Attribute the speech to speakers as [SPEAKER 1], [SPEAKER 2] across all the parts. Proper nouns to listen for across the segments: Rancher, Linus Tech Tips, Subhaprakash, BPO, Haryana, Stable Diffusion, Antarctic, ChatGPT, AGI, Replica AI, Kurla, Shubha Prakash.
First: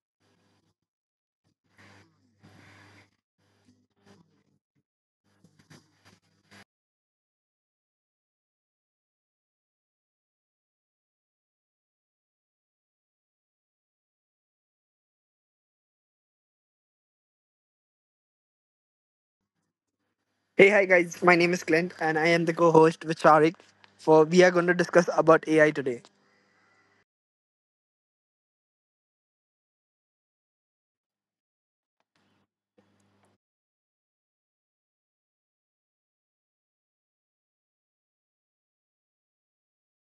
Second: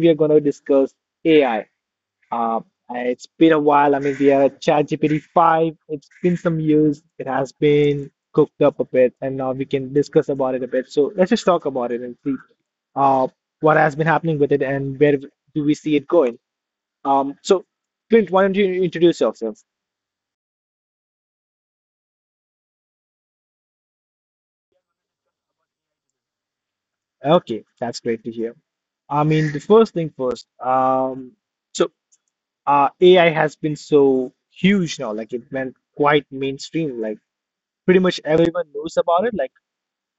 [SPEAKER 1] we are going to discuss AI. Uh, it's been a while. I mean, we are at ChatGPT 5. It's been some years. It has been cooked up a bit, and now we can discuss about it a bit. So let's just talk about it and see uh, what has been happening with it and where do we see it going. Um, so, Clint, why don't you introduce yourself?
[SPEAKER 2] Hey, hi guys. My name is Clint, and I am the co-host with Sharik. For we are going to discuss about AI today.
[SPEAKER 1] Okay, that's great to hear. I mean, the first thing first. So AI has been so huge now, like it went quite mainstream. Like pretty much everyone knows about it. Like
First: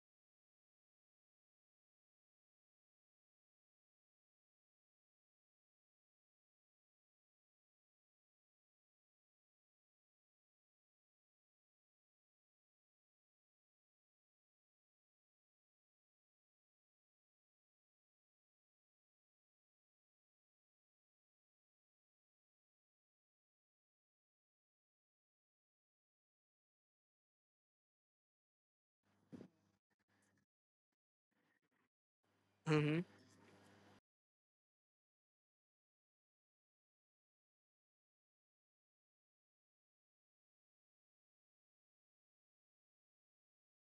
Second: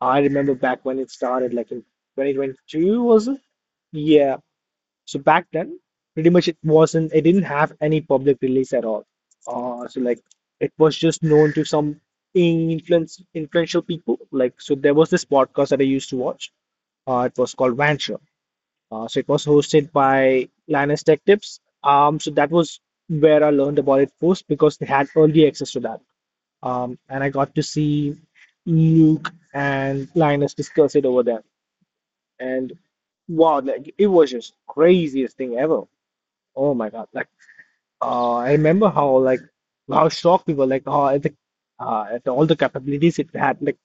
[SPEAKER 1] I remember back when it started, like in 2022, was it? Yeah. So back then, pretty much it wasn't, it didn't have any public release at all. So like it was just known to some influence influential people. Like so, there was this podcast that I used to watch. It was called Rancher. So it was hosted by Linus Tech Tips. So that was where I learned about it first because they had early access to that. And I got to see Luke and Linus discuss it over there. And
[SPEAKER 2] Hmm.
[SPEAKER 1] wow, like it was just craziest thing ever. Oh my God. Like I remember how shocked we were like oh, at the at all the capabilities it had. Like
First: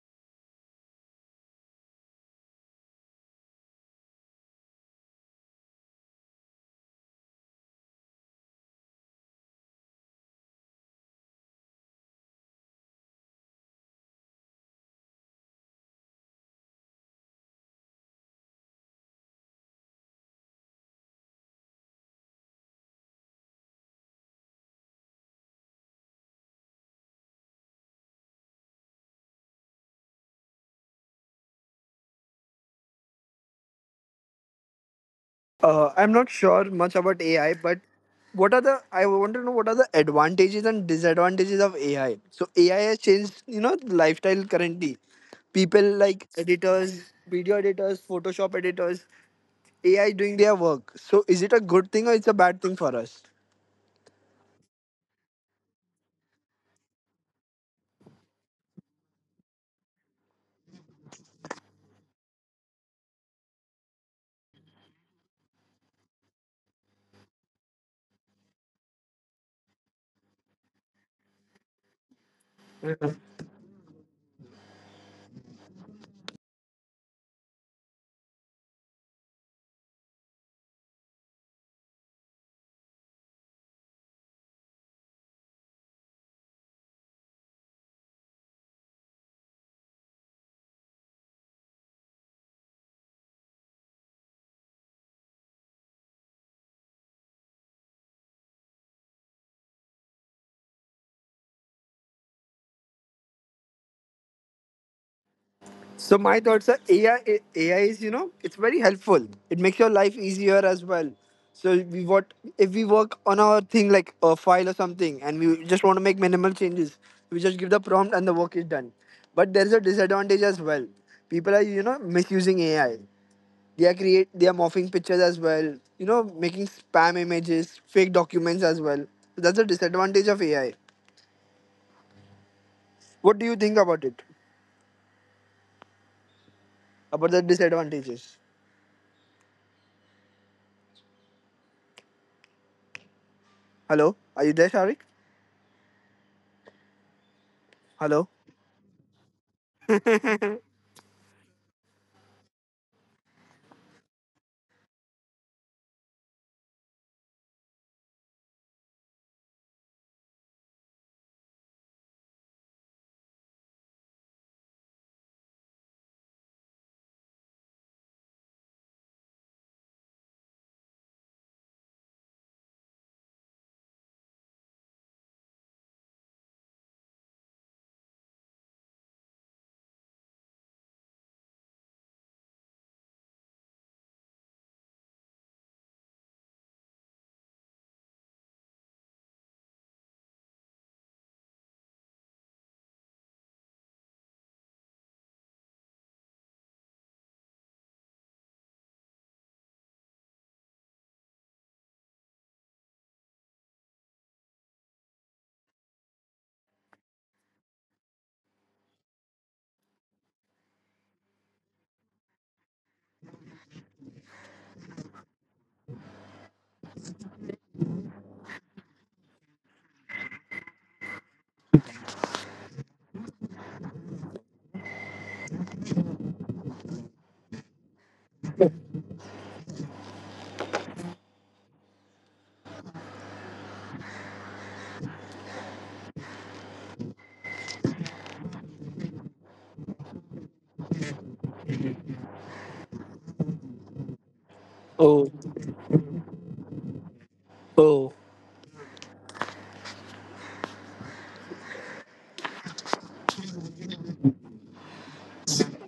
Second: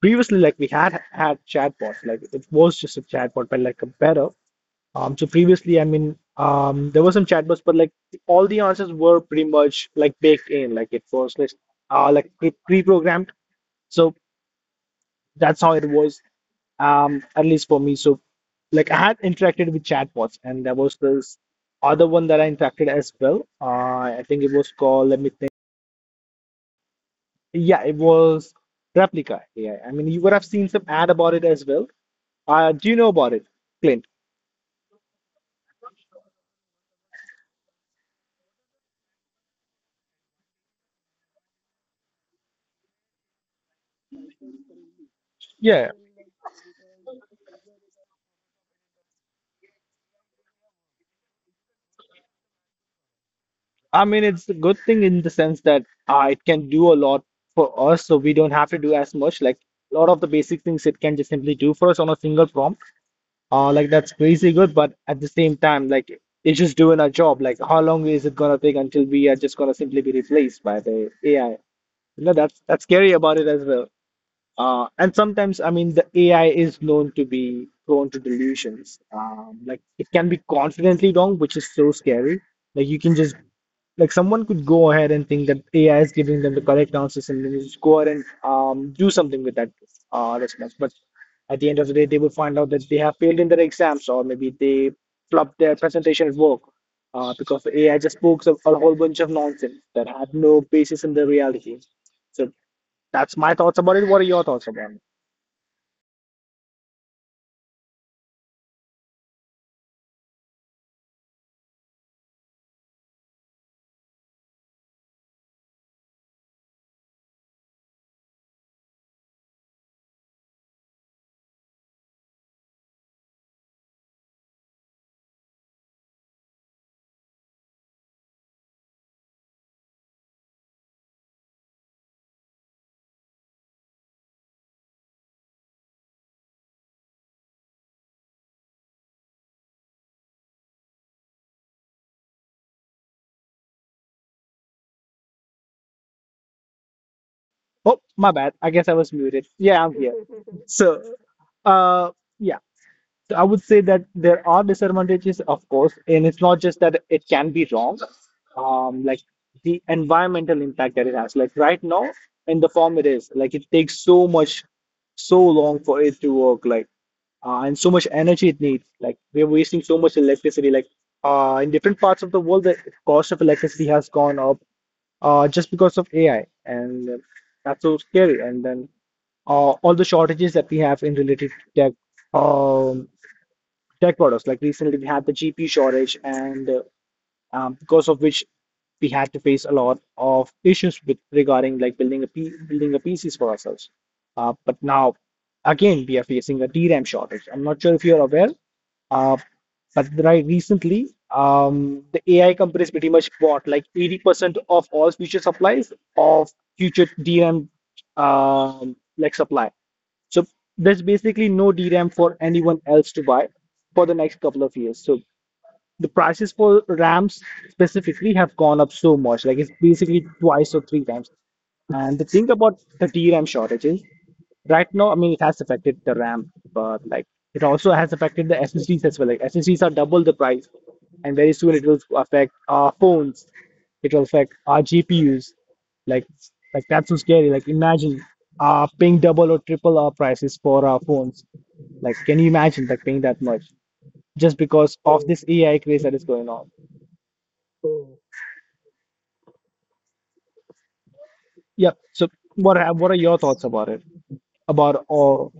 [SPEAKER 1] previously like we had had chatbots. Like it was just a chatbot, but like a better. So previously, there were some chatbots, but like all the answers were pretty much like baked in, like it was like pre-programmed. So that's how it was, at least for me. So like I had interacted with chatbots, and there was this other one that I interacted as well. I think it was called. Let me think. Yeah, it was Replica AI. I mean, you would have seen some ad about it as well. Do you know about it, Clint?
[SPEAKER 2] I'm not sure much about AI, but what are the? I want to know what are the advantages and disadvantages of AI. So AI has changed, the lifestyle currently. People
[SPEAKER 1] Yeah.
[SPEAKER 2] like editors, video editors, Photoshop editors, AI doing their work. So is it a good thing or it's a bad thing for us?
[SPEAKER 1] I mean, it's a good thing in the sense that it can do a lot for us, so we don't have to do as much. Like a lot of the basic things it can just simply do for us on a single prompt. Like that's crazy good, but at the same time, like it's just doing our job. Like how long is it gonna take until we are just gonna simply be replaced by the AI? You know, that's scary about it as well. And sometimes, I mean, the AI is known to be prone to delusions. Like it can be confidently wrong, which is so scary. Like you can just like someone could go ahead and think that AI is giving them the correct answers, and then just go ahead and do something with that response. But at the end of the day, they will find out that they have failed in their exams, or maybe they flopped their presentation at work because the AI just spoke a whole bunch of nonsense that had no basis in the reality. So. That's my thoughts about it. What are your thoughts about it?
[SPEAKER 2] So my thoughts are AI. AI is it's very helpful. It makes your life easier as well. So we what if we work on our thing like a file or something, and we just want to make minimal changes. We just give the prompt and the work is done. But there is a disadvantage as well. People are misusing AI. They are morphing pictures as well. Making spam images, fake documents as well. So that's a disadvantage of AI. What do you think about it? About the disadvantages? Hello, are you there, Sharik?
[SPEAKER 1] Oh,
[SPEAKER 2] Hello.
[SPEAKER 1] my bad. I guess I was muted. Yeah, I'm here. So, uh, yeah. So I would say that there are disadvantages, of course, and it's not just that it can be wrong, like the environmental impact that it has. Like right now, in the form it is, like it takes so much, so long for it to work, like and so much energy it needs. Like we're wasting so much electricity. Like in different parts of the world, the cost of electricity has gone up just because of AI, and that's so scary. And then all the shortages that we have in related to tech. Um, tech products. Like recently, we had the GPU shortage, and because of which we had to face a lot of issues with regarding like building a PCs for ourselves. But now, again, we are facing a DRAM shortage. I'm not sure if you're aware, uh, but recently, the AI companies pretty much bought like 80% of all future supplies of future DRAM like supply. So there's basically no DRAM for anyone else to buy for the next couple of years. So the prices for RAMs specifically have gone up so much. Like it's basically twice or three times. And the thing about the DRAM shortage is right now, I mean, it has affected the RAM, but like it also has affected the SSDs as well. Like SSDs are double the price, and very soon it will affect our phones. It will affect our GPUs. Like, like that's so scary. Like imagine paying double or triple our prices for our phones. Like, can you imagine like paying that much, just because
[SPEAKER 2] Oh,
[SPEAKER 1] of this AI craze that is going on?
[SPEAKER 2] oh.
[SPEAKER 1] Yeah. So what are your thoughts about it? About all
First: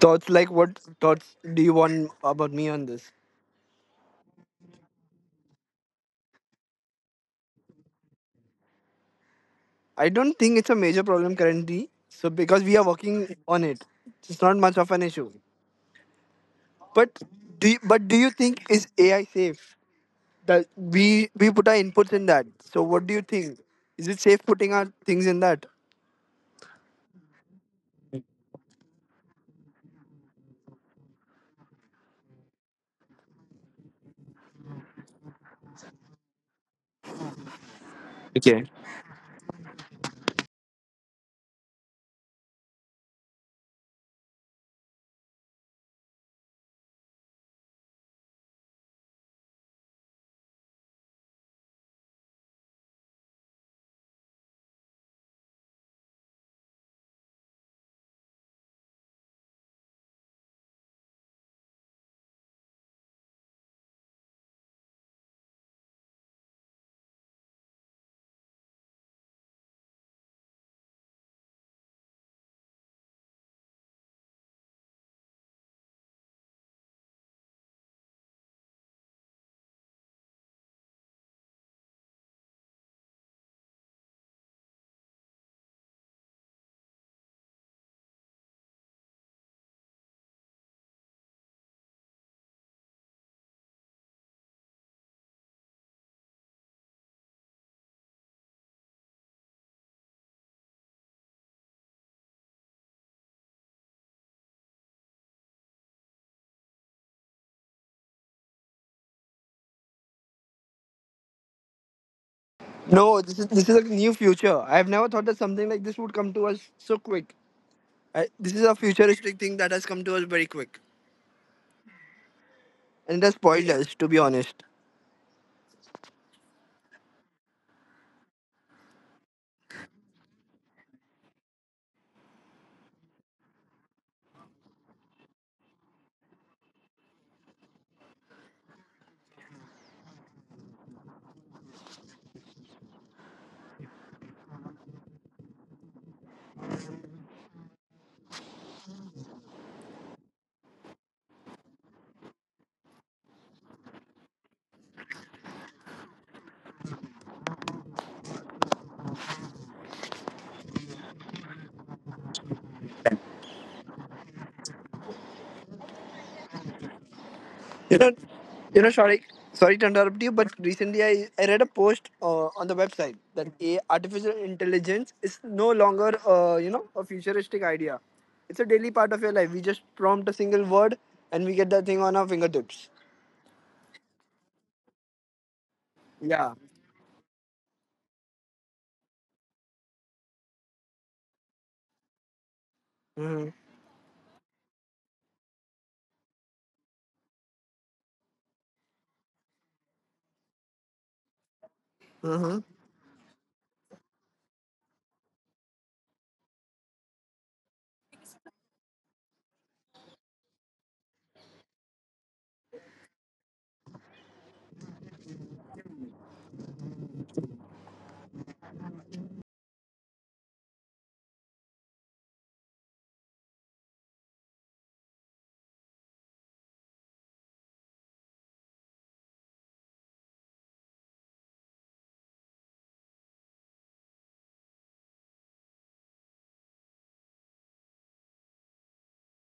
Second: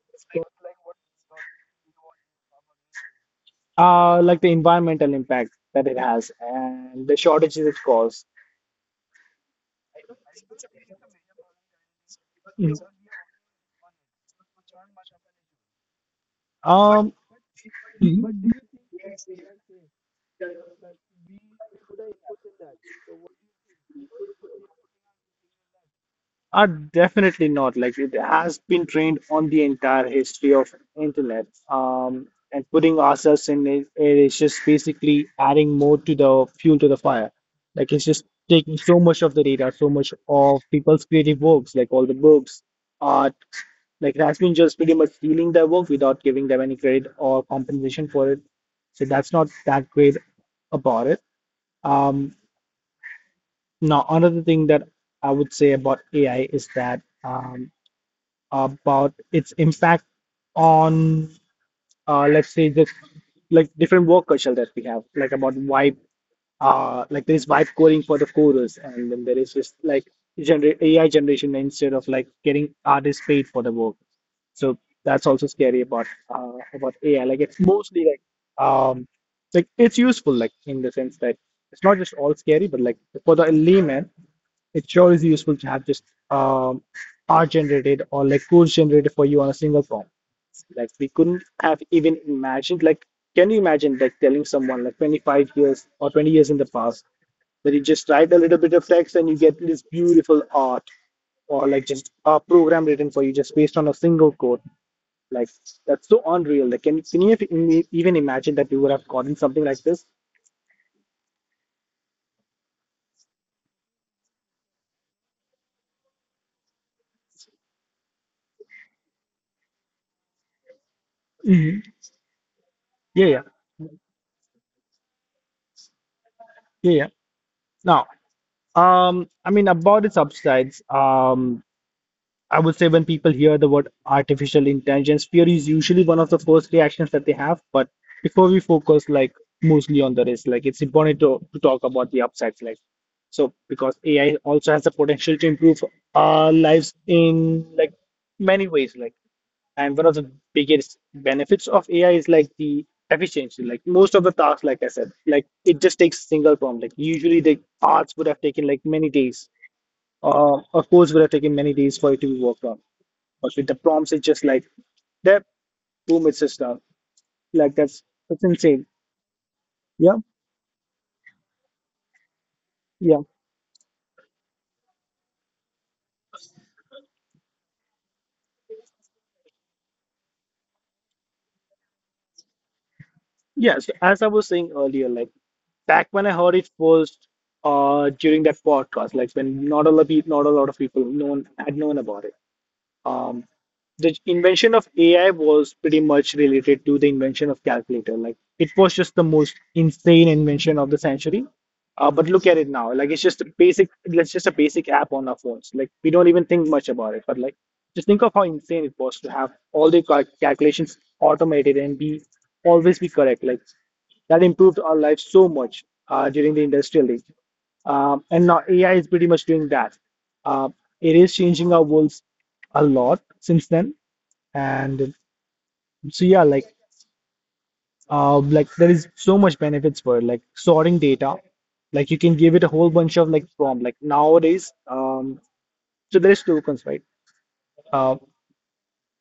[SPEAKER 2] Thoughts like what thoughts do you want about me on this?
[SPEAKER 1] like the environmental impact that it has and the shortages it caused.
[SPEAKER 2] I don't think it's a major problem currently. So because
[SPEAKER 1] Mhm.
[SPEAKER 2] we are working on it, it's not much of an issue.
[SPEAKER 1] Um,
[SPEAKER 2] But but do you
[SPEAKER 1] mhm.
[SPEAKER 2] think is AI safe? That we put our inputs in that. So what do you think? Is it safe putting our things in that?
[SPEAKER 1] Definitely not. Like it has been trained on the entire history of internet. And putting ourselves in it, it is just basically adding more to the fuel to the fire. Like it's just
[SPEAKER 2] Okay.
[SPEAKER 1] taking so much of the data, so much of people's creative works, like all the books, art. Like it has been just pretty much stealing their work without giving them any credit or compensation for it. So that's not that great about it. Um, now, another thing that I would say about AI is that about its impact on let's say the like different work culture that we have, like about like there is vibe coding for the coders, and then there is just like gener AI generation instead of like getting artists paid for the work. So that's also scary about AI. Like it's mostly um like it's useful like in the sense that it's not just all scary, but like for the layman. It sure is useful to have just um, art generated or like codes generated for you on a single form. Like we couldn't have even imagined. Like, can you imagine like telling someone like 25 years or 20 years in the past that you just write a little bit of text and you get this beautiful art or like just a program written for you just based on a single code. Like that's so unreal. Like can you have even imagine that you would have gotten something like this?
[SPEAKER 2] No, this is a new future. I have never thought that something like this would come to us so quick. This is a futuristic thing that has come to us very quick,
[SPEAKER 1] Hmm.
[SPEAKER 2] and it
[SPEAKER 1] Yeah,
[SPEAKER 2] has
[SPEAKER 1] yeah,
[SPEAKER 2] spoiled us, to be honest.
[SPEAKER 1] yeah. Now, I mean about the subsides, I would say when people hear the word artificial intelligence, fear is usually one of the first reactions that they have. But before we focus like mostly on the risk, like it's important to talk about the upsides, like so because AI also has the potential to improve our lives in like many ways, like and one of the biggest benefits of AI is like the efficiency. Like most of the tasks, like I said, like it just takes single prompt. Like usually the arts would have taken like many days. Of course, would have taken many days for it to be worked on. But with the prompts, it's just like, there, boom, it's just done. Like
[SPEAKER 2] You know,
[SPEAKER 1] that's that's
[SPEAKER 2] you know,
[SPEAKER 1] insane.
[SPEAKER 2] sorry, sorry, to interrupt
[SPEAKER 1] Yeah,
[SPEAKER 2] you, but recently I read a post on the website
[SPEAKER 1] yeah,
[SPEAKER 2] that a artificial intelligence is no longer a futuristic idea. It's a daily part of your life. We just prompt a single word and we get that thing on our fingertips.
[SPEAKER 1] yeah. So as I was saying earlier, like back when I
[SPEAKER 2] Yeah.
[SPEAKER 1] heard it first, during that podcast, like when not a lot of people, not a lot of people known had known about it.
[SPEAKER 2] Mm-hmm.
[SPEAKER 1] Um, the invention of AI was pretty much related to the invention of calculator. Like it was just the most insane invention of the century. But
[SPEAKER 2] Mm-hmm.
[SPEAKER 1] look at it now. It's just a basic app on our phones. Like we don't even think much about it. But like just think of how insane it was to have all the calculations automated and be always be correct. Like that improved our lives so much during the industrial age. And now AI is pretty much doing that. Uh, it is changing our worlds a lot since then. And so yeah, like there is so much benefits for it, like sorting data. Like you can give it a whole bunch of like prompt. Like nowadays, so there's tokens, right? Uh,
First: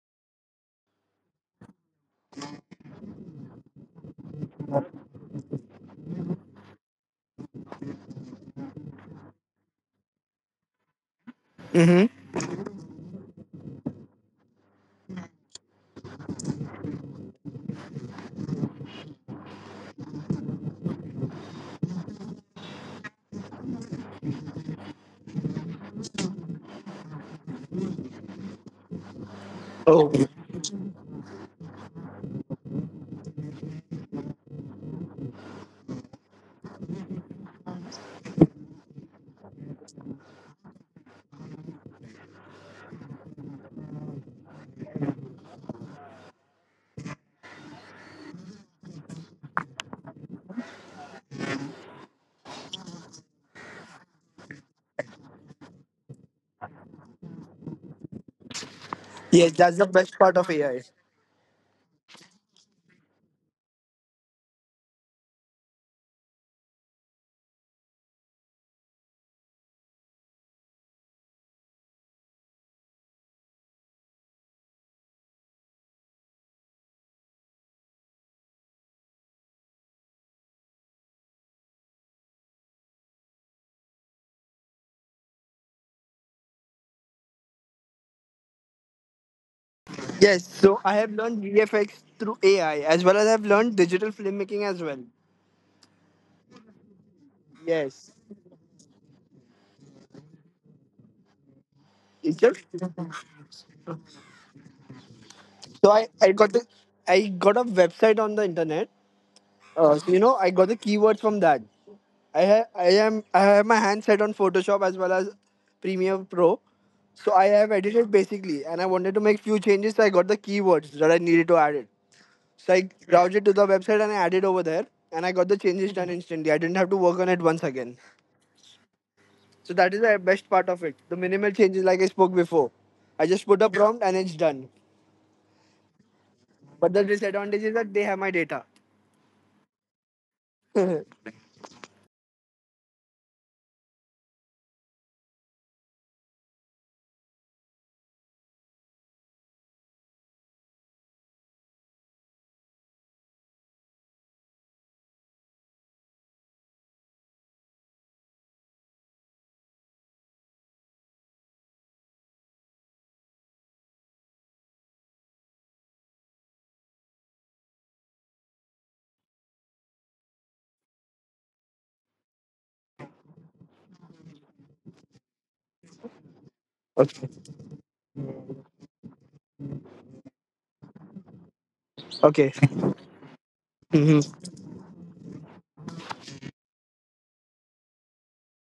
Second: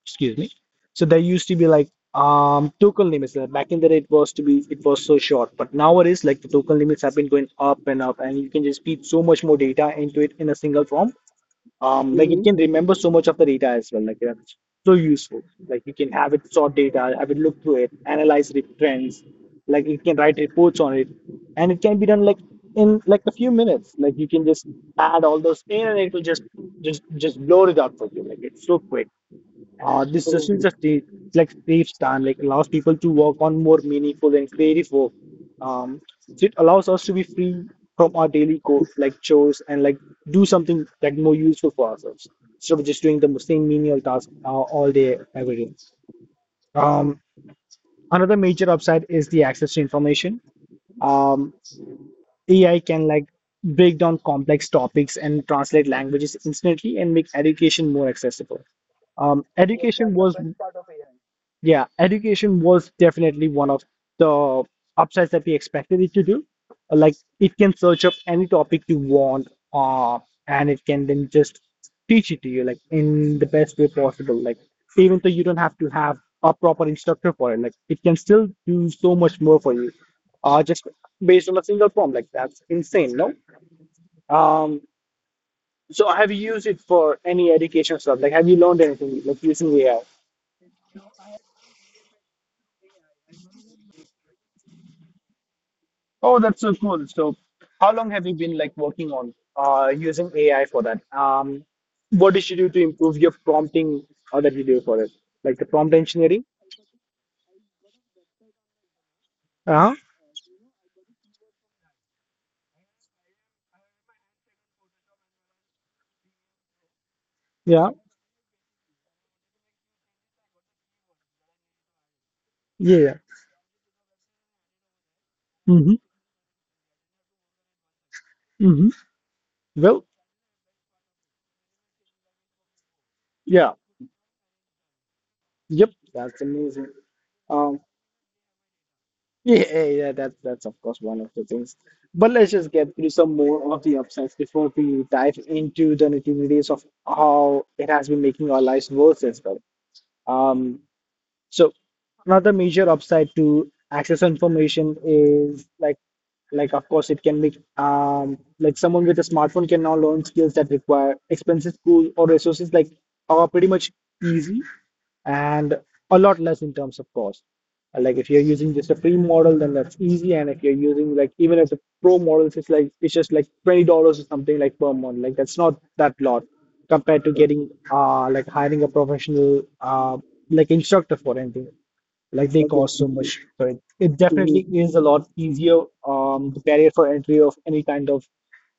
[SPEAKER 1] excuse me. So there used to be like token limits. Back in the day, it was so short, but nowadays like the token limits have been going up and up, and you can just feed so much more data into it in a single form.
[SPEAKER 2] Mm-hmm.
[SPEAKER 1] Like it, Mm-hmm, can remember so much of the data as well. Like that's so useful. Like you can have it sort data, have it look through it, analyze the trends. Like you can write reports on it, and it can be done like in like a few minutes. Like you can just add all those in, and it will just load it up for you. Like it's so quick.
[SPEAKER 2] Oh,
[SPEAKER 1] This session just need, like saves time, like allows people to work on more meaningful and creative work. So it allows us to be free from our daily chores, like chores, and like do something like more useful for ourselves instead of just doing the same menial task, all day, every day. Um, another major upside is the access to information. Um, AI can like break down complex topics and translate languages instantly and make education more accessible.
[SPEAKER 2] yes, that's the
[SPEAKER 1] Education
[SPEAKER 2] best
[SPEAKER 1] was
[SPEAKER 2] part of AI.
[SPEAKER 1] Yeah, education was definitely one of the upsides that we expected it to do. Like it can search up any topic you want, and it can then just teach it to you like in the best way possible. Like even though you don't have to have a proper instructor for it, like it can still do so much more for you, just based on a single prompt. Like that's insane, no? Um, so have you used it for any education stuff? Like have you learned anything like using AI?
[SPEAKER 2] Yes, so I have learned VFX through AI as well as I've learned digital filmmaking as well.
[SPEAKER 1] Oh, that's so cool. So, how long
[SPEAKER 2] Yes.
[SPEAKER 1] have you been like working on, using AI for that? What
[SPEAKER 2] Is
[SPEAKER 1] did you
[SPEAKER 2] it?
[SPEAKER 1] do to improve your prompting, that you do for it? Like the
[SPEAKER 2] So
[SPEAKER 1] prompt
[SPEAKER 2] I, I
[SPEAKER 1] engineering?
[SPEAKER 2] got the, I got a website on the internet.
[SPEAKER 1] Uh-huh.
[SPEAKER 2] So, I got the keywords from that. I ha- I am I have my hands set on Photoshop as well as Premiere Pro. So I have
[SPEAKER 1] Yeah,
[SPEAKER 2] edited basically, and I wanted to make few changes. So I got the keywords that I needed to add it. So I
[SPEAKER 1] yeah, yeah.
[SPEAKER 2] browsed it to the website and I added over there, and I got the changes
[SPEAKER 1] Mm-hmm.
[SPEAKER 2] done instantly. I didn't have to work on it once again.
[SPEAKER 1] Mm-hmm.
[SPEAKER 2] So that is
[SPEAKER 1] Well,
[SPEAKER 2] the best part of it. The minimal changes, like I spoke before, I just put a
[SPEAKER 1] yeah,
[SPEAKER 2] prompt and it's done.
[SPEAKER 1] yep, that's amazing.
[SPEAKER 2] But the disadvantage is
[SPEAKER 1] Um,
[SPEAKER 2] that they have my data.
[SPEAKER 1] yeah, yeah, yeah, that's of course one of the things. But let's just get through some more of the upsides before we dive into the nitty-gritties of how it has been making our lives worse as well. Um, So another major upside to access information is like of course it can be, like someone with a smartphone can now learn skills that require expensive schools or resources like are pretty much easy and a lot less in terms of cost. Like if you're using just a free model, then that's easy. And if you're using like even if the pro models, it's just like $20 or something like per month. Like that's not that lot compared to
[SPEAKER 2] Okay.
[SPEAKER 1] getting, like hiring a professional, like instructor for anything. Like
[SPEAKER 2] Okay.
[SPEAKER 1] they, okay, cost so much. So it
[SPEAKER 2] Mhm.
[SPEAKER 1] definitely is a lot easier. The barrier for entry of any kind of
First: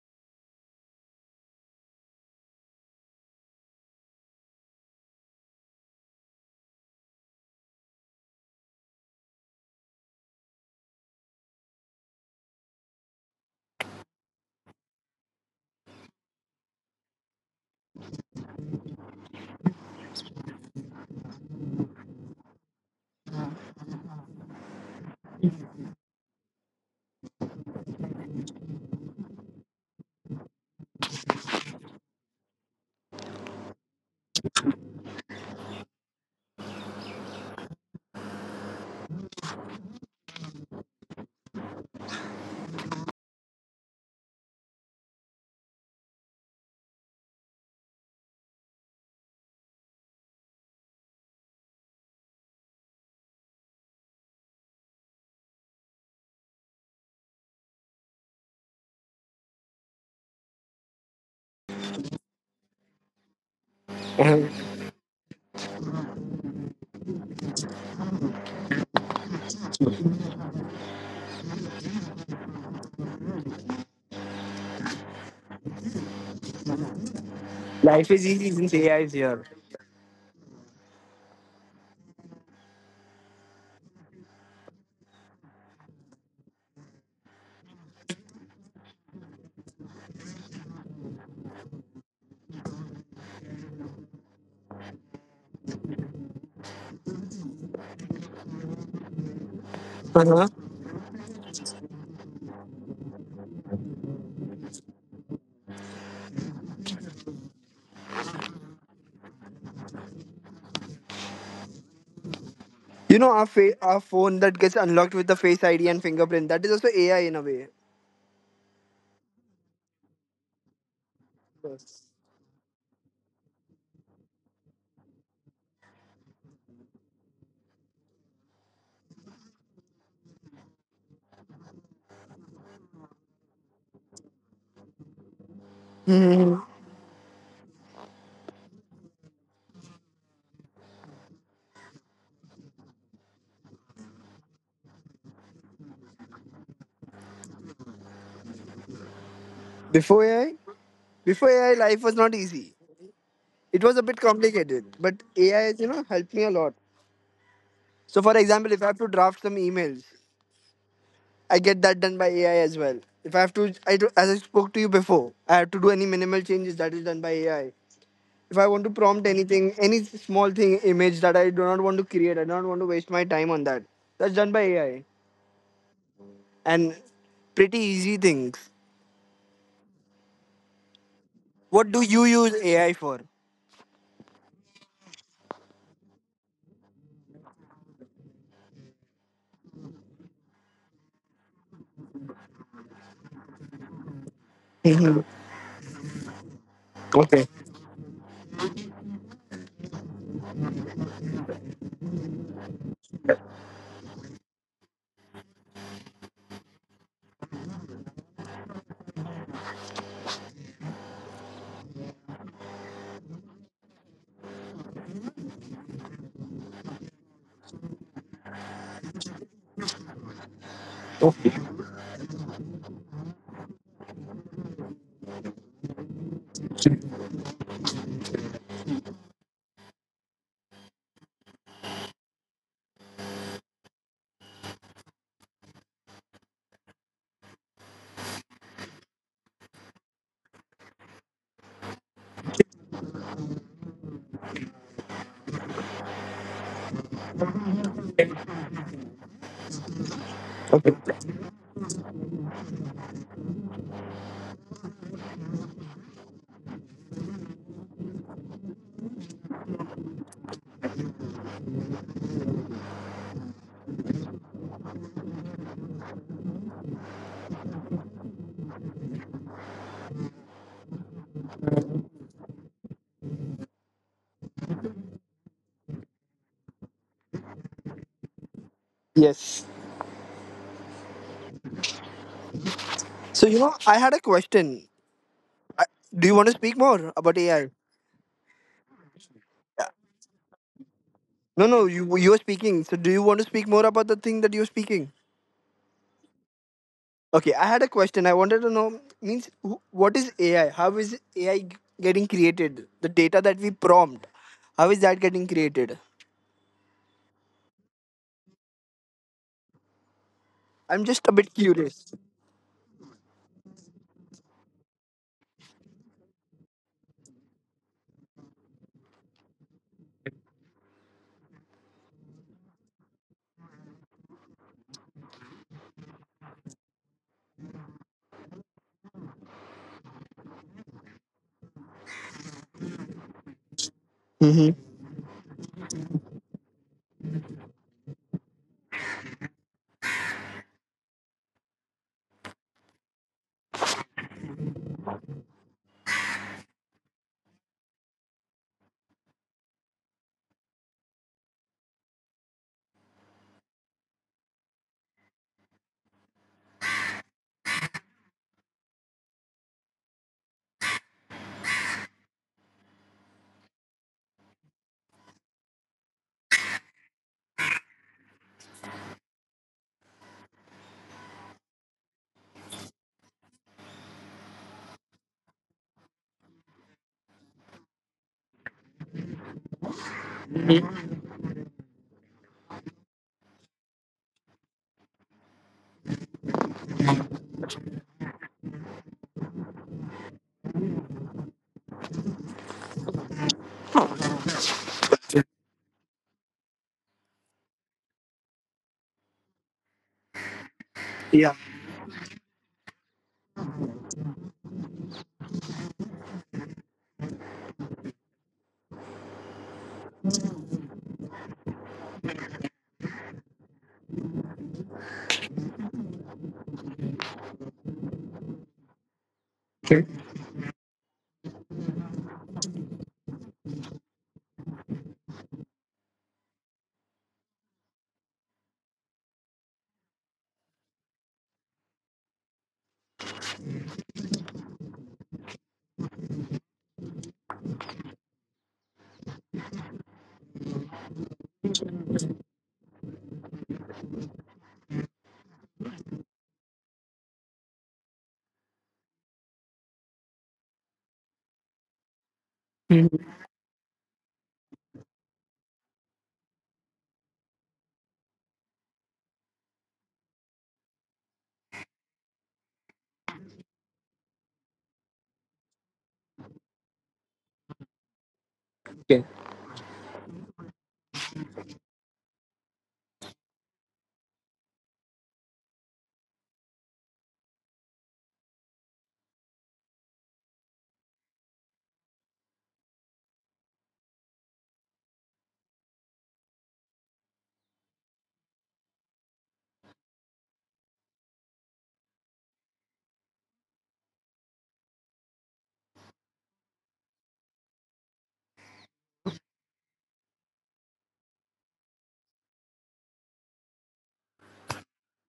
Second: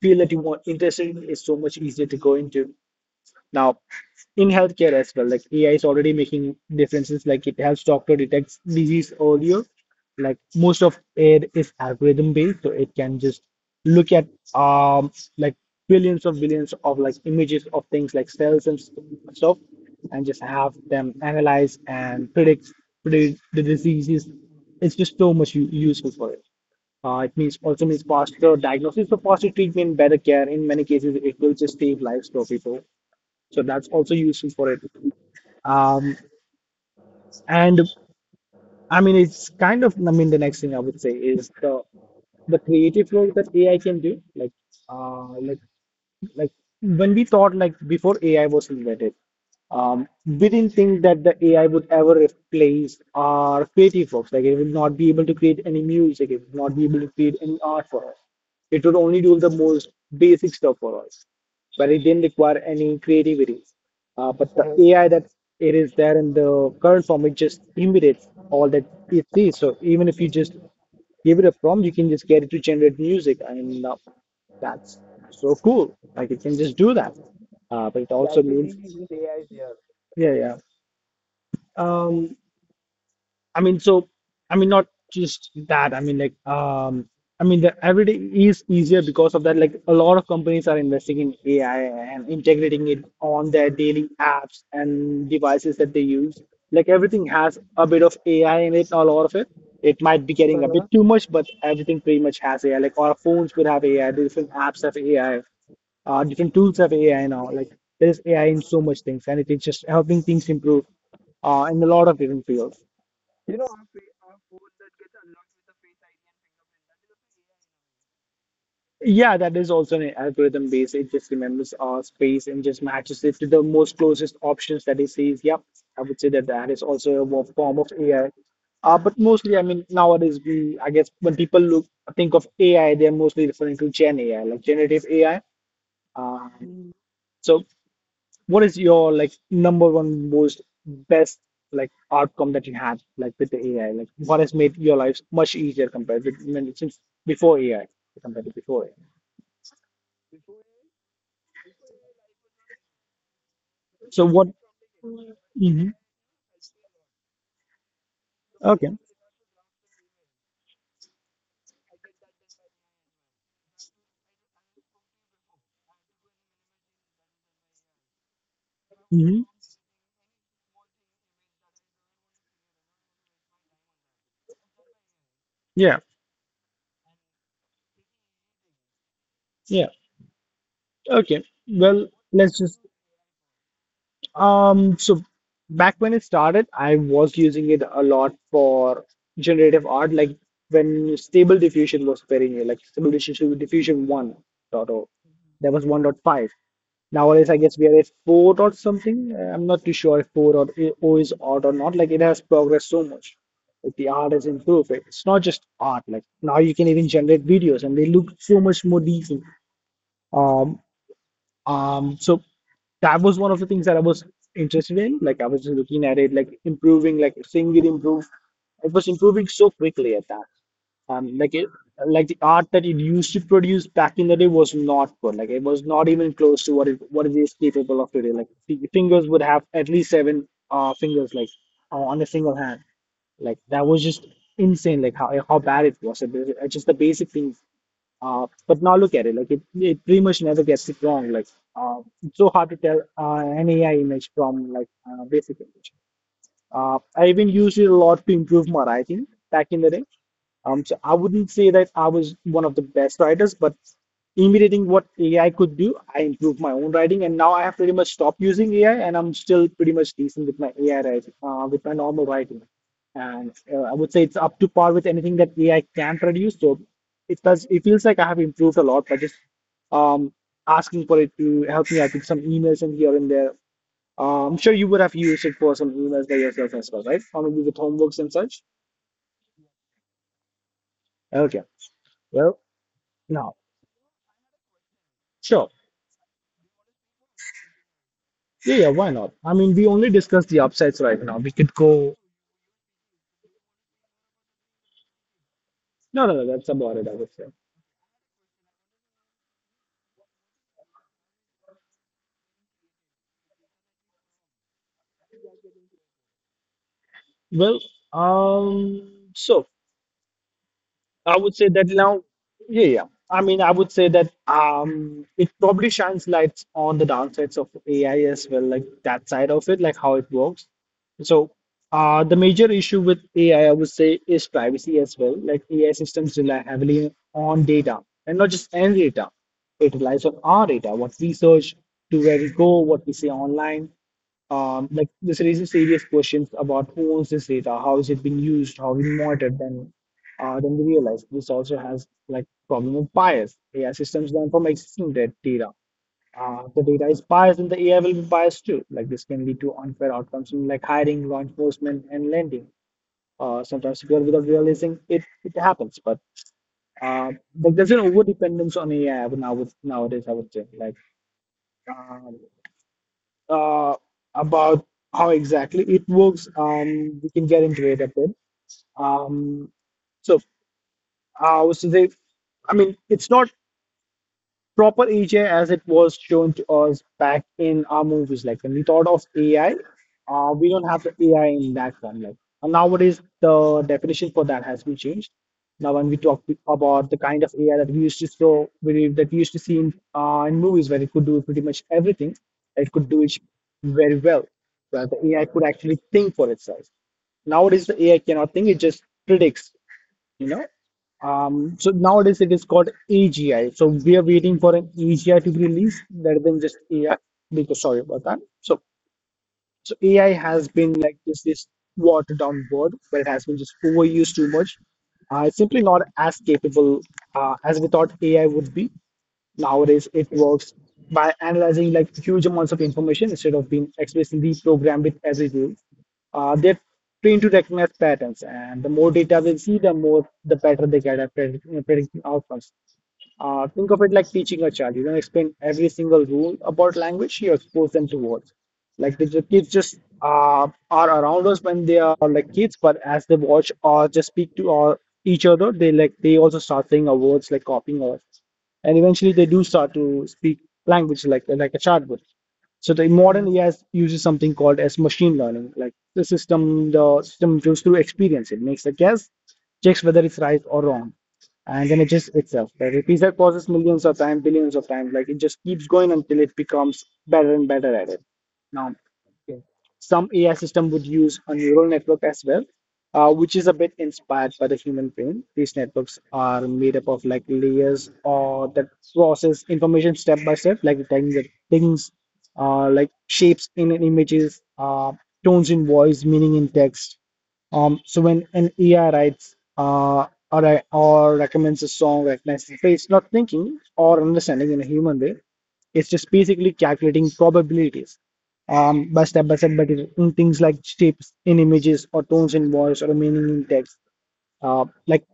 [SPEAKER 1] field that you want interested in is so much easier to go into. Now, in healthcare as well, like AI is already making differences. Like it helps doctor detect disease earlier. Like most of it is algorithm based, so it can just look at, um like billions of like images of things like cells and stuff, and just have them analyze and predict the diseases. It's just so much useful for it. It means also means faster diagnosis, so faster treatment, better care. In many cases, it will just save lives for people. So that's also useful for it. Um, and I mean, it's kind of, I mean, the next thing I would say is the creative work that AI can do. Uh, like, like when we thought like before AI was invented, we didn't think that the AI would ever replace our creative works. Like, it would not be able to create any music. It would not be able to create any art for us. It would only do the most basic stuff for us, but it didn't require any creativity. But the
[SPEAKER 2] Mhm.
[SPEAKER 1] AI that it is there in the current form, it just imitates all that it sees. So even if you just give it a prompt, you can just get it to generate music. I mean, that's so cool. Like it can just do that. But it That's
[SPEAKER 2] Life is
[SPEAKER 1] also
[SPEAKER 2] easy
[SPEAKER 1] means,
[SPEAKER 2] since AI is here.
[SPEAKER 1] yeah, yeah. Um, I mean, so I mean, not just that. I mean, like, I mean, the everyday is easier because of that. Like, a lot of companies are investing in AI and integrating it on their daily apps and devices that they use. Like, everything has a bit of AI in it, a lot of it. It might be
[SPEAKER 2] Uh-huh.
[SPEAKER 1] getting a bit too much, but everything pretty much has AI. Like, our phones will have AI, different apps have AI, different tools have AI now. Like, there's AI in so much things, and it is just helping things improve, in a lot of different fields.
[SPEAKER 2] You know our phone that gets unlocked with the face ID and fingerprint. That is also AI in a way.
[SPEAKER 1] Yeah, that is also an algorithm based. It just remembers our space and just matches it to the most closest options that it sees. Yep, I would say that that is also a form of AI. But mostly, I mean, nowadays we, I guess, when people look think of AI, they're mostly referring to Gen AI, like generative AI. Um, Mm. So, what is your like number one most best like outcome that you had like with the AI? Like, what has made your life much easier compared with since before AI compared to before AI?
[SPEAKER 2] Before AI, before AI, life was not easy. It was a bit
[SPEAKER 1] So what?
[SPEAKER 2] complicated, but AI has
[SPEAKER 1] Hmm.
[SPEAKER 2] helped me a lot. So, for example, if
[SPEAKER 1] Okay.
[SPEAKER 2] I have to draft some emails, I get that done by AI as well. If I have to, I do, as I spoke to you before, I have to do any minimal changes that is done by AI. If I want to prompt
[SPEAKER 1] Hmm.
[SPEAKER 2] anything, any small thing, image that I do not want to create, I do not want to waste my time on that. That's done by AI
[SPEAKER 1] Yeah.
[SPEAKER 2] and pretty easy things.
[SPEAKER 1] Yeah. Okay.
[SPEAKER 2] What do
[SPEAKER 1] Well,
[SPEAKER 2] you use
[SPEAKER 1] let's just.
[SPEAKER 2] AI for?
[SPEAKER 1] So back when it started, I was using it a lot for generative art, like when Stable Diffusion was very new, like Stable Diffusion 1.0. Dot oh.
[SPEAKER 2] Mhm.
[SPEAKER 1] There was 1.5. Nowadays,
[SPEAKER 2] Okay.
[SPEAKER 1] I guess we are at 4 or something. I'm not too sure if 4 or O is odd or not. Like it has progressed so much. Like the art has improved. Like, it's not just art. Like now you can even generate videos and they look so much more decent. Um, so that was one of the things that I was interested in. Like I was just looking at it, like improving, like seeing it improve. It was improving so quickly at that. Um, like
[SPEAKER 2] Okay.
[SPEAKER 1] it, like the art that it used to produce back in the day was not good. Like it was not even close to what it is capable of today. Like the fingers would have at least seven fingers, like, on a single hand. Like that was just insane. Like how bad it was. It's just the basic things. But now look at it, like it pretty much never gets it wrong. Like, uh, it's so hard to tell, an AI image from like, basic image. I even used it a lot to improve my writing back in the day. Um,
[SPEAKER 2] Okay.
[SPEAKER 1] so I wouldn't say that I was one of the best writers, but imitating what AI could do, I improved my own writing, and now I have pretty much stopped using AI, and I'm still pretty much decent with my AI writing, with my normal writing. And, I would say it's up to par with anything that AI can produce. So it does, it feels like I have improved a lot by just, um, asking for it to help me out with some emails and here and there. I'm sure you would have used it for some emails by yourself as well, right? Or maybe with homeworks and such.
[SPEAKER 2] Yes.
[SPEAKER 1] Okay. Well,
[SPEAKER 2] So
[SPEAKER 1] now,
[SPEAKER 2] I had a question.
[SPEAKER 1] sure.
[SPEAKER 2] I, do you want to speak more about AI?
[SPEAKER 1] Yeah, yeah, why not? I mean, we only discussed the upsides right now. We
[SPEAKER 2] No,
[SPEAKER 1] could
[SPEAKER 2] no, you
[SPEAKER 1] go.
[SPEAKER 2] you are speaking. So do you want to speak more about the thing that you're speaking?
[SPEAKER 1] No, no, no, that's about it, I would say.
[SPEAKER 2] Okay, I had a question. I wanted to know what is AI? How is AI getting created? The data that we prompt, how is that getting created?
[SPEAKER 1] Well, so.
[SPEAKER 2] I'm just
[SPEAKER 1] I
[SPEAKER 2] a
[SPEAKER 1] would
[SPEAKER 2] bit
[SPEAKER 1] say that
[SPEAKER 2] curious.
[SPEAKER 1] now, yeah, yeah. I mean, I would say that, it probably shines lights on the downsides of AI as well, like that side of it, like how it works. So, the major issue with AI, I would say, is privacy as well. Like AI systems rely heavily on data, and not just any data. It relies on our data, what we search, to where we go, what we say online.
[SPEAKER 2] Mm-hmm.
[SPEAKER 1] Like this raises serious questions about who owns this data, how is it being used, how is it monitored. Then, then we realize this also has like problem of bias. AI systems learn from existing data. If the data is biased, then the AI will be biased too. Like this can lead to unfair outcomes in like hiring, law enforcement, and lending. Sometimes people without realizing it, it happens. But, uh, like there's an over dependence on AI now with nowadays, I would say. Like, uh, uh, about how exactly it works, and we can get into it a bit. Um, so, uh, so they, it's not proper AI as it was shown to us back in our movies. Like when we thought of AI, we don't have the AI in that form. Like and nowadays, the definition for that has been changed. Now, when we talk about the kind of AI that we used to show, that we used to see in movies, where it could do pretty much everything, it could do it very well, where the AI could actually think for itself. Nowadays, the AI cannot think; it just predicts you know.
[SPEAKER 2] Yeah.
[SPEAKER 1] So nowadays it is called AGI. So we are waiting for an AGI to be released rather than just AI because sorry about that. So so AI has been like this watered down word, but it has been just overused too much. It's simply not as capable as we thought AI would be. Nowadays it works by analyzing like huge amounts of information instead of being explicitly programmed with every rule they're trained to recognize patterns, and the more data they see, the more the better they get at predicting outcomes. Think of it like teaching a child. You don't explain every single rule about language, you expose them to words. Like the kids just are around us when they are like kids, but as they watch or just speak to or each other, they also start saying our words, like copying us, and eventually they do start to speak language like a child would. So the modern AI uses something called as machine learning. Like the system goes through experience. It makes a guess, checks whether it's right or wrong, and then it just itself. It repeats that process millions of times, billions of times. Like it just keeps going until it becomes better and better at it. Now,
[SPEAKER 2] Okay.
[SPEAKER 1] okay, some AI system would use a neural network as well, which is a bit inspired by the human brain. These networks are made up of like layers or that process information step by step, like detecting the things, like shapes in images, tones in voice, meaning in text. So when an AI writes or recommends a song, recognizes the face, not thinking or understanding in a human way, it's just basically calculating probabilities by step, but in things like shapes in images or tones in voice or meaning in text. Like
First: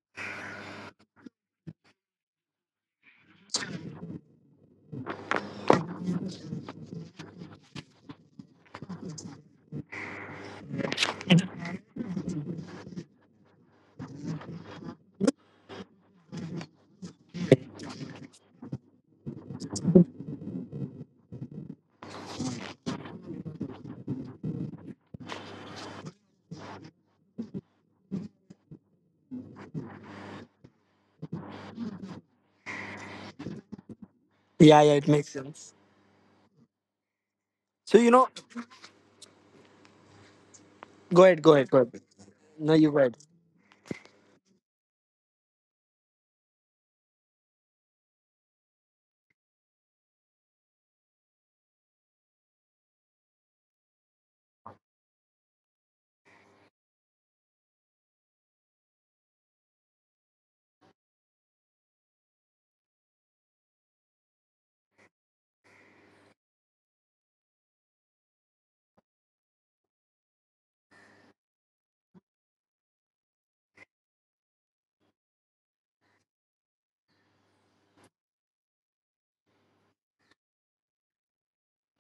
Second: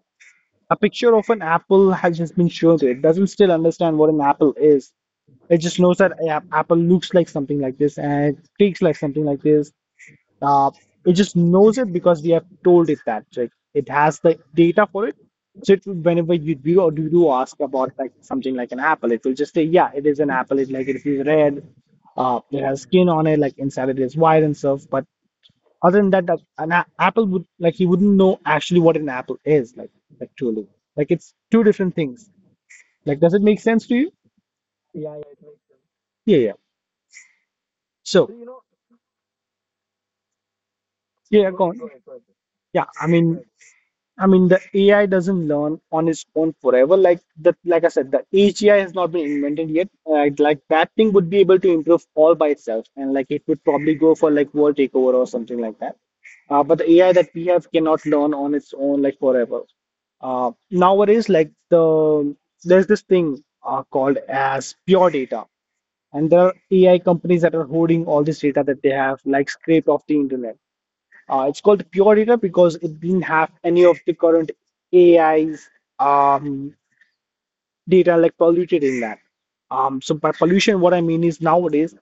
[SPEAKER 1] a picture of an apple has just been shown to it. It doesn't still understand what an apple is. It just knows that apple looks like something like this and it speaks like something like this. Uh, it just knows it because we have told it that. Like it has the data for it. So it will, whenever you do ask about like something like an apple, it will just say, yeah, it is an apple. It is red. It has skin on it, like inside it is white and stuff. But other than that, an a apple would like he wouldn't know actually what an apple is like actually. Like it's two different things. Like, does it make sense to you?
[SPEAKER 2] Yeah, yeah, it makes sense.
[SPEAKER 1] Yeah, yeah.
[SPEAKER 2] So
[SPEAKER 1] So,
[SPEAKER 2] go ahead,
[SPEAKER 1] yeah,
[SPEAKER 2] go
[SPEAKER 1] go
[SPEAKER 2] ahead, go
[SPEAKER 1] on.
[SPEAKER 2] ahead. No,
[SPEAKER 1] Yeah,
[SPEAKER 2] you go
[SPEAKER 1] I
[SPEAKER 2] ahead.
[SPEAKER 1] mean, I mean, the AI doesn't learn on its own forever. Like that, like I said, the AGI has not been invented yet. Like that thing would be able to improve all by itself, and like it would probably go for like world takeover or something like that. But the AI that we have cannot learn on its own like forever. Nowadays, there's this thing called as pure data, and there are AI companies that are holding all this data that they have like scraped off the internet. It's called Pure Data because it didn't have any of the current AI's um, data like polluted in that. So by pollution, what I mean is nowadays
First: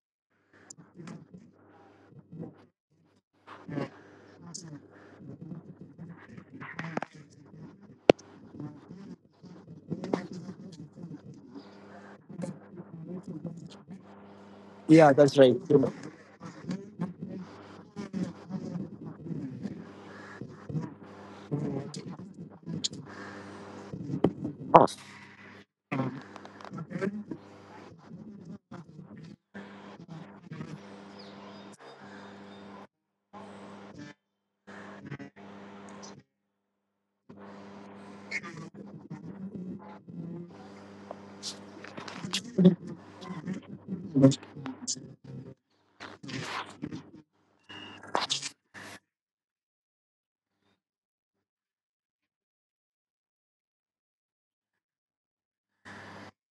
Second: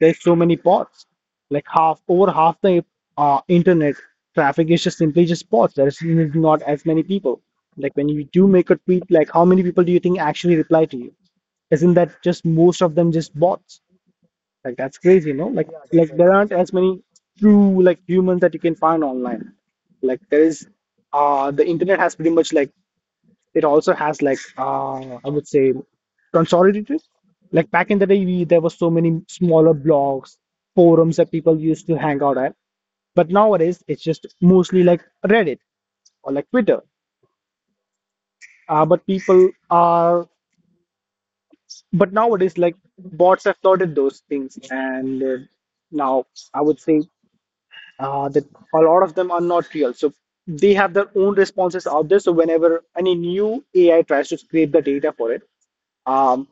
[SPEAKER 1] there's so many bots, like half the internet traffic is just simply just bots. There's not as many people. Like when you do make a tweet, like how many people do you think actually reply to you? Isn't that just most of them just bots? Like that's
[SPEAKER 2] Yeah,
[SPEAKER 1] crazy,
[SPEAKER 2] that's
[SPEAKER 1] no?
[SPEAKER 2] right.
[SPEAKER 1] Like there aren't as many true like humans that you can find online. Like there is the internet has pretty much like it also has like I would say consolidated. Like back in the day there were so many smaller blogs, forums that people used to hang out at. But nowadays it's just mostly like Reddit or like Twitter. Uh, but people are, but nowadays, like bots have flooded those things, and now I would say that a lot of them are not real. So they have their own responses out there. So whenever any new AI tries to scrape the data for it, um,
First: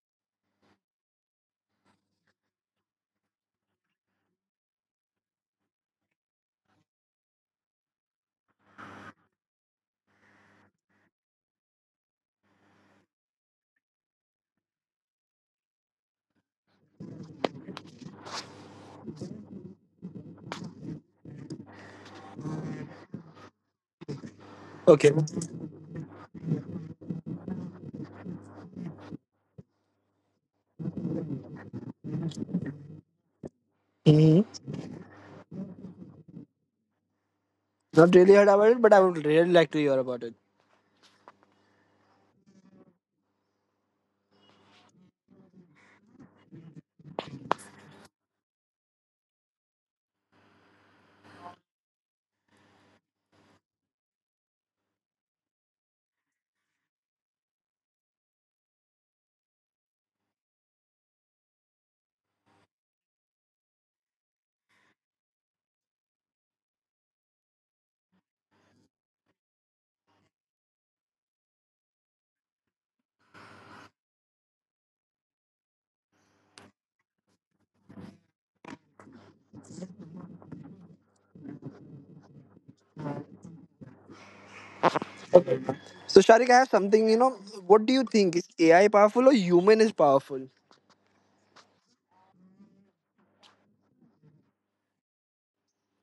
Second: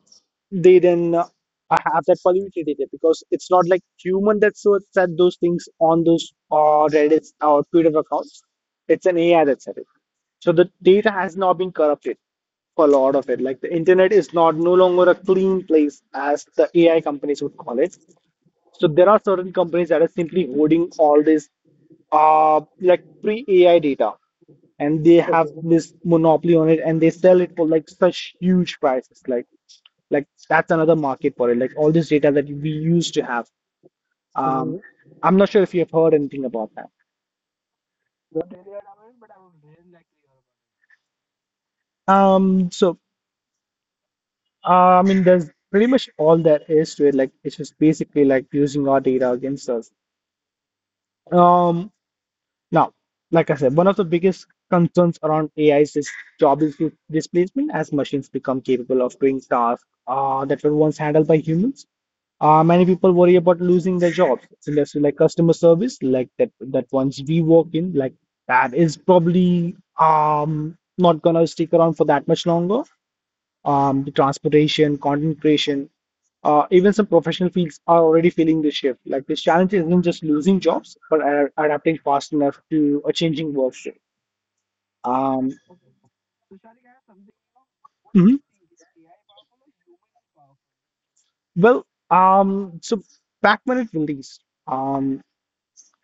[SPEAKER 1] they then have that polluted data because it's not like human that so said those things on those Reddit or Twitter accounts. It's an AI that said it. So the data has now been corrupted for a lot of it. Like the internet is not no longer a clean place as the AI companies would call it. So there are certain companies that are simply holding all this like pre-AI data and
[SPEAKER 2] Okay.
[SPEAKER 1] they have okay, this monopoly on it and they sell it for like such huge prices. Like that's another market for it. Like all this data that we used to have.
[SPEAKER 2] Hmm.
[SPEAKER 1] Mhm. I'm not sure if you have heard anything about that.
[SPEAKER 2] Not really heard about it, but I would really like to hear about it.
[SPEAKER 1] Um, so I mean, there's pretty much all there is to it. Like it's just basically like using our data against us. Um, Now, like I said, one of the biggest concerns around AIs is job dis- displacement as machines become capable of doing tasks that were once handled by humans. Many people worry about losing their jobs. It's industry like customer service, like that once we work in, like that is probably not gonna stick around for that much longer the transportation, content creation, even some professional fields are already feeling the shift. Like this challenge isn't just losing jobs, but adapting fast enough to a changing workforce. Um,
[SPEAKER 2] So Sharik, I have something. What do you
[SPEAKER 1] mhm.
[SPEAKER 2] think is AI powerful or human is powerful?
[SPEAKER 1] Well, so back when it released,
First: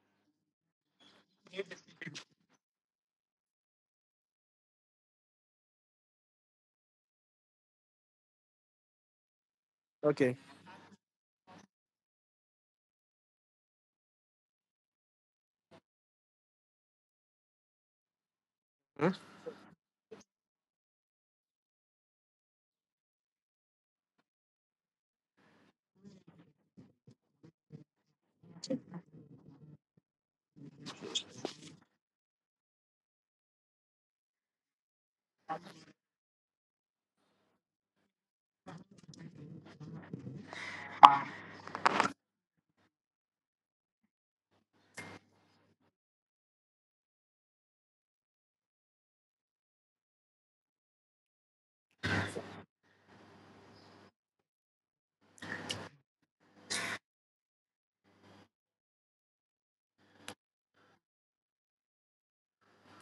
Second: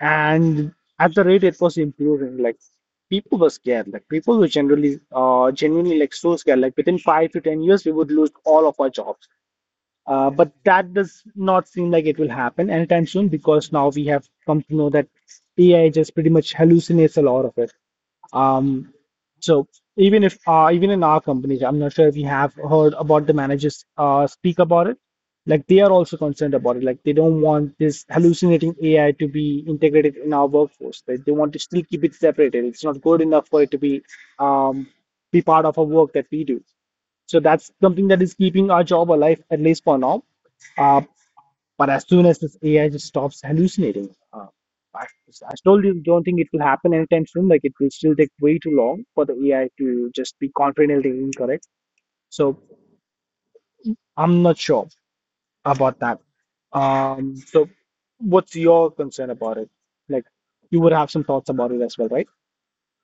[SPEAKER 1] and at the rate it was improving, like people were scared. Like people were generally, genuinely like so scared. Like within 5 to 10 years, we would lose all of our jobs.
[SPEAKER 2] Okay.
[SPEAKER 1] But that does not seem like it will happen anytime soon because now we have come to know that AI just pretty much hallucinates a lot of it. Um, so even if even in our companies, I'm not sure if you have heard about the managers speak about it. Like they are also concerned about it. Like they don't want this hallucinating AI to be integrated in our workforce. They want to still keep it separated. It's not good enough for it to um, be part of our work that we do. So that's something that is keeping our job alive, at least for now. Uh, but as soon as this AI just stops hallucinating, I, I still don't think it will happen anytime soon. Like it will still take way too long for the AI to just be confidently incorrect. So I'm not sure about that. So what's your concern about it? Like you would have some thoughts about it as well, right?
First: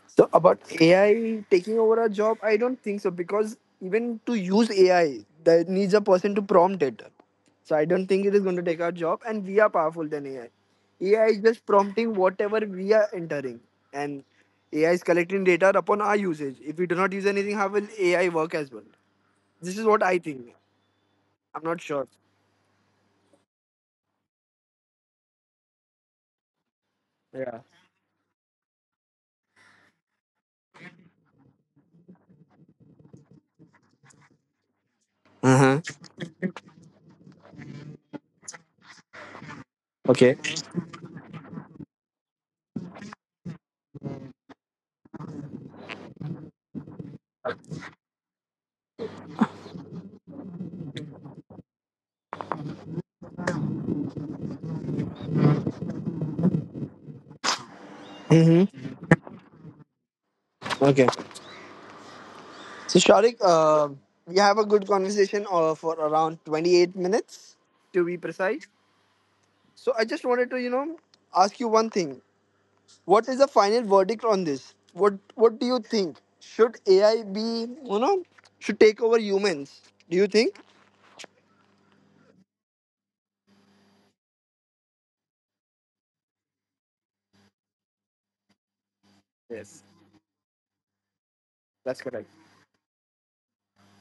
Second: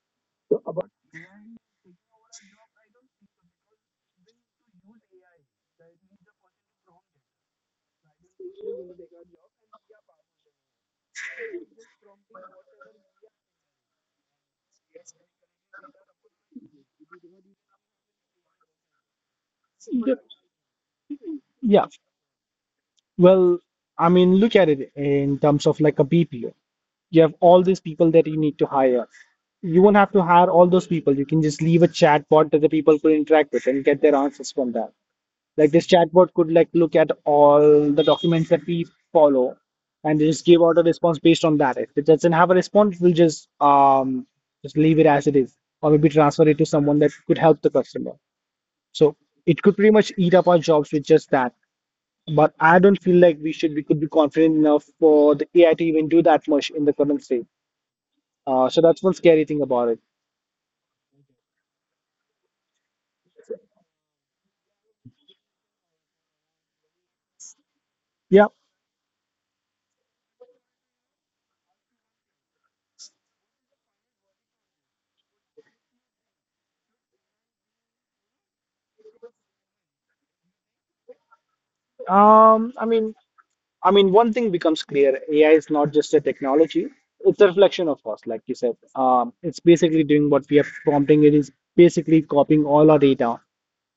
[SPEAKER 2] So about AI taking over a job, I don't think so because even to use AI, that needs a person to prompt it. So I don't think it is going to take our job, and we are powerful than AI. AI is just prompting whatever we are entering, and AI is collecting data upon our usage. If we do not use anything, how will AI work as well? This is what I think. I'm not
[SPEAKER 1] Yeah.
[SPEAKER 2] sure.
[SPEAKER 1] Well, I mean, look at it in terms of like a BPO. You have
[SPEAKER 2] Yeah.
[SPEAKER 1] all these people that you need to hire. You won't have to hire all those people. You can just leave a chatbot that the people could interact with and get their answers from that.
[SPEAKER 2] Uh
[SPEAKER 1] Like
[SPEAKER 2] huh.
[SPEAKER 1] this chatbot could like look at all the documents that we follow and
[SPEAKER 2] Okay.
[SPEAKER 1] just give out a response based on that. If it doesn't have a response, we'll just leave it as it is, or maybe transfer it to someone that could help the customer. So it could pretty much eat up our jobs with just that. But I don't feel like we could be confident enough for the AI to even do that much in the current state. So that's
[SPEAKER 2] Mm-hmm.
[SPEAKER 1] one scary thing about it.
[SPEAKER 2] Okay. So, Sharik, we have a good conversation for around 28 minutes to be
[SPEAKER 1] Yeah.
[SPEAKER 2] precise. So, I just wanted to, ask you one thing. What is the final verdict on this? What do you think? Should AI be, should take over humans? Do you think?
[SPEAKER 1] Um, I mean, I mean, one thing becomes clear: AI is not just a technology; it's a reflection of us, like you said. It's
[SPEAKER 2] Yes,
[SPEAKER 1] basically doing what we are prompting it. Is
[SPEAKER 2] that's
[SPEAKER 1] basically
[SPEAKER 2] correct.
[SPEAKER 1] copying all our data.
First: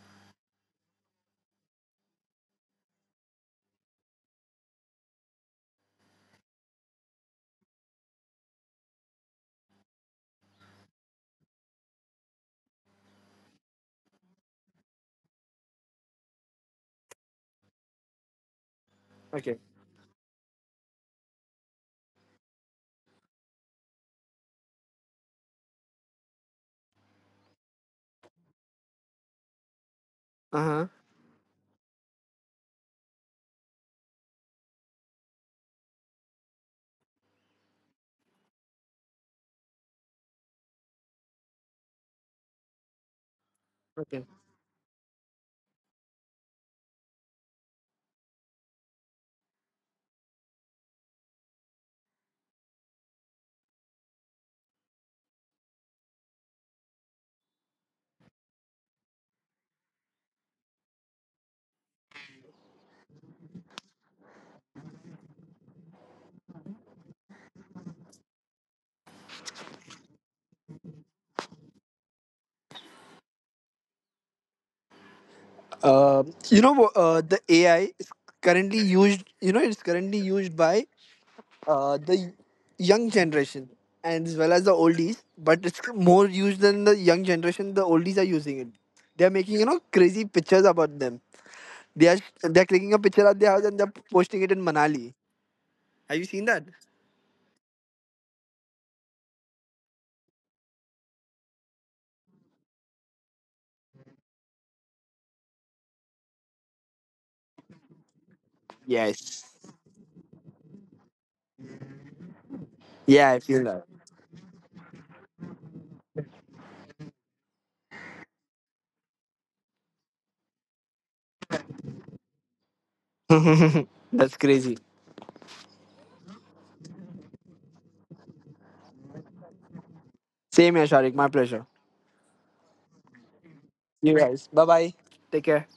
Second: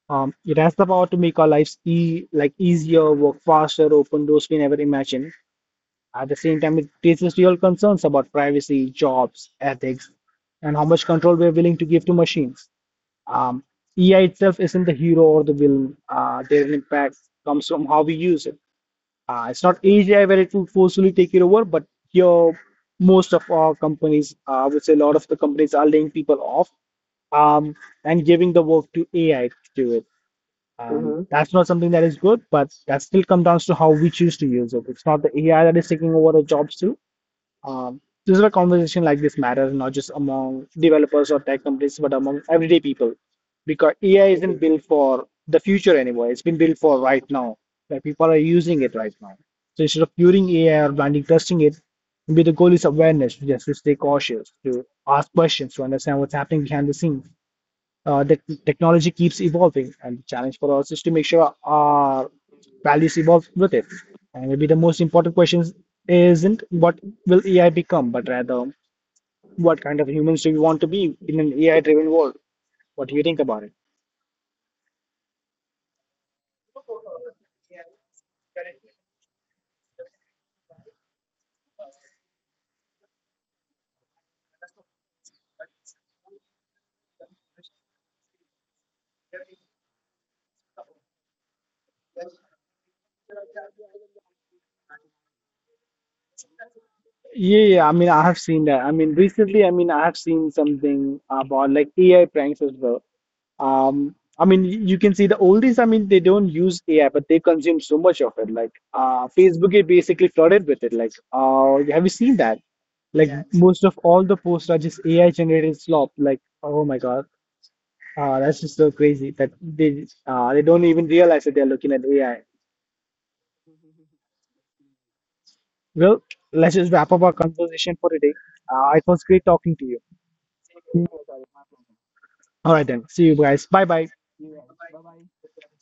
[SPEAKER 1] It has the power to make our lives e like easier, work faster, open doors we never imagined. At the same time, it raises real concerns about privacy, jobs, ethics, and how much control we're willing to give to machines. Um, AI itself isn't the hero or the villain. Their impact comes from how we use it. Uh,
[SPEAKER 2] Okay.
[SPEAKER 1] it's not AI where it will forcefully take it over, but here, most of our companies, I would say a lot of the companies are laying people off um, and giving the work to AI to do it.
[SPEAKER 2] Uh huh.
[SPEAKER 1] And hmm that's not something that is good, but that still comes down to how we choose to use it. It's not the AI that is taking over the jobs too. This is a conversation like this matters not just among developers or tech companies, but among everyday people. Because AI
[SPEAKER 2] Okay.
[SPEAKER 1] isn't built for the future anymore. It's been built for right now, where people are using it right now. So instead of curing AI or blindly trusting it, maybe the goal is awareness, just to stay cautious, to ask questions, to understand what's happening behind the scenes the technology keeps evolving, and the challenge for us is to make sure our values evolve with it. And maybe the most important question isn't what will AI become, but rather what kind of humans do we want to be in an AI-driven world? What do you think about it?
[SPEAKER 2] Uh, the AI is currently used. It's currently used by the young generation and as well as the oldies, but it's more used than the young generation. The oldies are using it. They're making crazy pictures about them. They're clicking a picture at their house and they're posting it in Manali. Have you seen that?
[SPEAKER 1] Yeah, yeah, I mean, I have seen that. I mean, recently, I have seen something about like AI pranks as well. You can see the oldies, I mean, they don't use AI, but they consume so much of it. Like,
[SPEAKER 2] Yes.
[SPEAKER 1] Facebook is basically flooded with it. Like, have you seen that? Like,
[SPEAKER 2] Yeah,
[SPEAKER 1] yes,
[SPEAKER 2] I've seen
[SPEAKER 1] most
[SPEAKER 2] that.
[SPEAKER 1] of all the posts are just AI generated slop. Like, oh my God, that's just so crazy that they don't even realize that they're looking at AI.
[SPEAKER 2] That's crazy.
[SPEAKER 1] Well, let's just wrap up our conversation for today. It was great talking to you.
[SPEAKER 2] Same here, Sharik. My pleasure.
[SPEAKER 1] All right then. See you guys. Bye bye.
[SPEAKER 2] You guys. Bye bye. Take care.